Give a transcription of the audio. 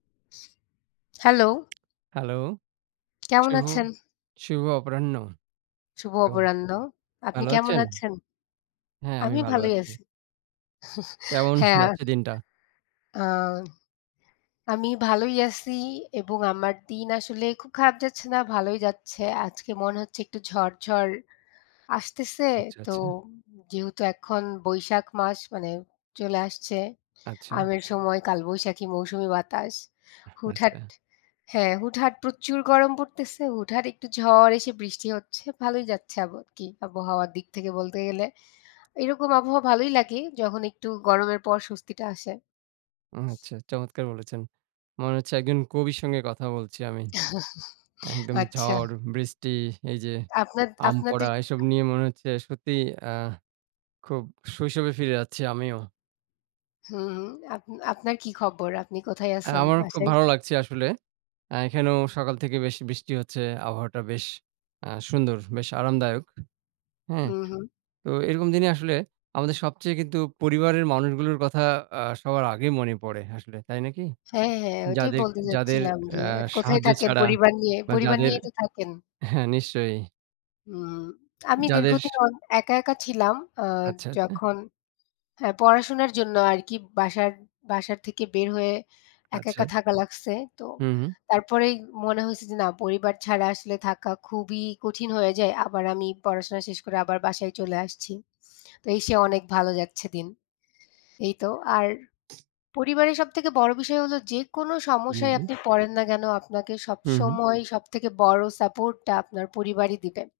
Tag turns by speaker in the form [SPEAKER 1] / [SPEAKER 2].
[SPEAKER 1] Hello।
[SPEAKER 2] Hello,
[SPEAKER 1] কেমন
[SPEAKER 2] শুভ
[SPEAKER 1] আছেন?
[SPEAKER 2] শুভ অপরাহ্ন।
[SPEAKER 1] শুভ
[SPEAKER 2] কেমন,
[SPEAKER 1] অপরাহ্ন। আপনি
[SPEAKER 2] ভালো
[SPEAKER 1] কেমন
[SPEAKER 2] আছেন?
[SPEAKER 1] আছেন?
[SPEAKER 2] হ্যাঁ, আমি
[SPEAKER 1] আমি
[SPEAKER 2] ভালো
[SPEAKER 1] ভালোই
[SPEAKER 2] আছি।
[SPEAKER 1] আছি।
[SPEAKER 2] কেমন
[SPEAKER 1] হ্যাঁ।
[SPEAKER 2] যাচ্ছে দিনটা?
[SPEAKER 1] আ আমি ভালোই আছি এবং আমার দিন আসলে খুব খারাপ যাচ্ছে না, ভালোই যাচ্ছে। আজকে মনে হচ্ছে একটু ঝড়, ঝড় আসতেছে।
[SPEAKER 2] আচ্ছা,
[SPEAKER 1] তো
[SPEAKER 2] আচ্ছা।
[SPEAKER 1] যেহেতু এখন বৈশাখ মাস, মানে চলে আসছে,
[SPEAKER 2] আচ্ছা।
[SPEAKER 1] আমের সময় কালবৈশাখী মৌসুমি বাতাস। হুটহাট
[SPEAKER 2] আচ্ছা।
[SPEAKER 1] হ্যাঁ, হুটহাট প্রচুর গরম পড়তেছে, হুটহাট একটু ঝড় এসে বৃষ্টি হচ্ছে, ভালোই যাচ্ছে আব কি আবহাওয়া দিক থেকে বলতে গেলে। এরকম আবহাওয়া ভালোই লাগে যখন একটু গরমের পর স্বস্তিটা আসে।
[SPEAKER 2] আচ্ছা, চমৎকার বলেছেন। মনে হচ্ছে একজন কবির সঙ্গে কথা বলছি আমি। একদম
[SPEAKER 1] আচ্ছা।
[SPEAKER 2] ঝড়, বৃষ্টি, এই যে
[SPEAKER 1] আপনা
[SPEAKER 2] আম
[SPEAKER 1] আপনাদের।
[SPEAKER 2] পড়া, এসব নিয়ে মনে হচ্ছে সত্যিই আ খুব শৈশবে ফিরে যাচ্ছি আমিও।
[SPEAKER 1] হুম, হুম, আপ আপনার কি খবর? আপনি কোথায়
[SPEAKER 2] অ্যা
[SPEAKER 1] আছেন,
[SPEAKER 2] আমারও খুব
[SPEAKER 1] বাসায়?
[SPEAKER 2] ভালো লাগছে আসলে। অ্যা এখানেও সকাল থেকে বেশ বৃষ্টি হচ্ছে, আবহাওয়াটা বেশ আ সুন্দর, বেশ আরামদায়ক। হ্যাঁ,
[SPEAKER 1] উম হুম।
[SPEAKER 2] তো এরকম দিনে আসলে আমাদের সবচেয়ে কিন্তু পরিবারের মানুষগুলোর কথা অ্যা সবার আগে মনে পড়ে আসলে, তাই নাকি?
[SPEAKER 1] হ্যাঁ, হ্যাঁ, ওইটাই
[SPEAKER 2] যাদের,
[SPEAKER 1] বলতে
[SPEAKER 2] যাদের
[SPEAKER 1] যাচ্ছিলাম যে
[SPEAKER 2] অ্যা
[SPEAKER 1] কোথায়
[SPEAKER 2] সাহায্য
[SPEAKER 1] থাকেন
[SPEAKER 2] ছাড়া
[SPEAKER 1] পরিবার নিয়ে?
[SPEAKER 2] বা
[SPEAKER 1] পরিবার
[SPEAKER 2] যাদের
[SPEAKER 1] নিয়েই তো থাকেন?
[SPEAKER 2] হ্যাঁ, নিশ্চয়ই।
[SPEAKER 1] হুম, আমি
[SPEAKER 2] যাদের
[SPEAKER 1] দীর্ঘদিন অন একা, একা ছিলাম, আ
[SPEAKER 2] আচ্ছা, আচ্ছা।
[SPEAKER 1] যখন, হ্যাঁ পড়াশোনার জন্য আর কি বাসার, বাসার থেকে বের হয়ে একা,
[SPEAKER 2] আচ্ছা।
[SPEAKER 1] একা থাকা লাগছে। তো
[SPEAKER 2] হুম, হুম।
[SPEAKER 1] তারপরেই মনে হয়েছে যে, না পরিবার ছাড়া আসলে থাকা খুবই কঠিন হয়ে যায়। আবার আমি পড়াশোনা শেষ করে আবার বাসায় চলে আসছি। তো এসে অনেক ভালো যাচ্ছে দিন। এই তো, আর পরিবারের সবথেকে বড় বিষয় হলো যেকোনো
[SPEAKER 2] জি,
[SPEAKER 1] সমস্যায়
[SPEAKER 2] জি।
[SPEAKER 1] আপনি পড়েন না, কেন আপনাকে সব
[SPEAKER 2] হুম, হুম।
[SPEAKER 1] সময় সব থেকে বড় support টা আপনার পরিবারই দিবে।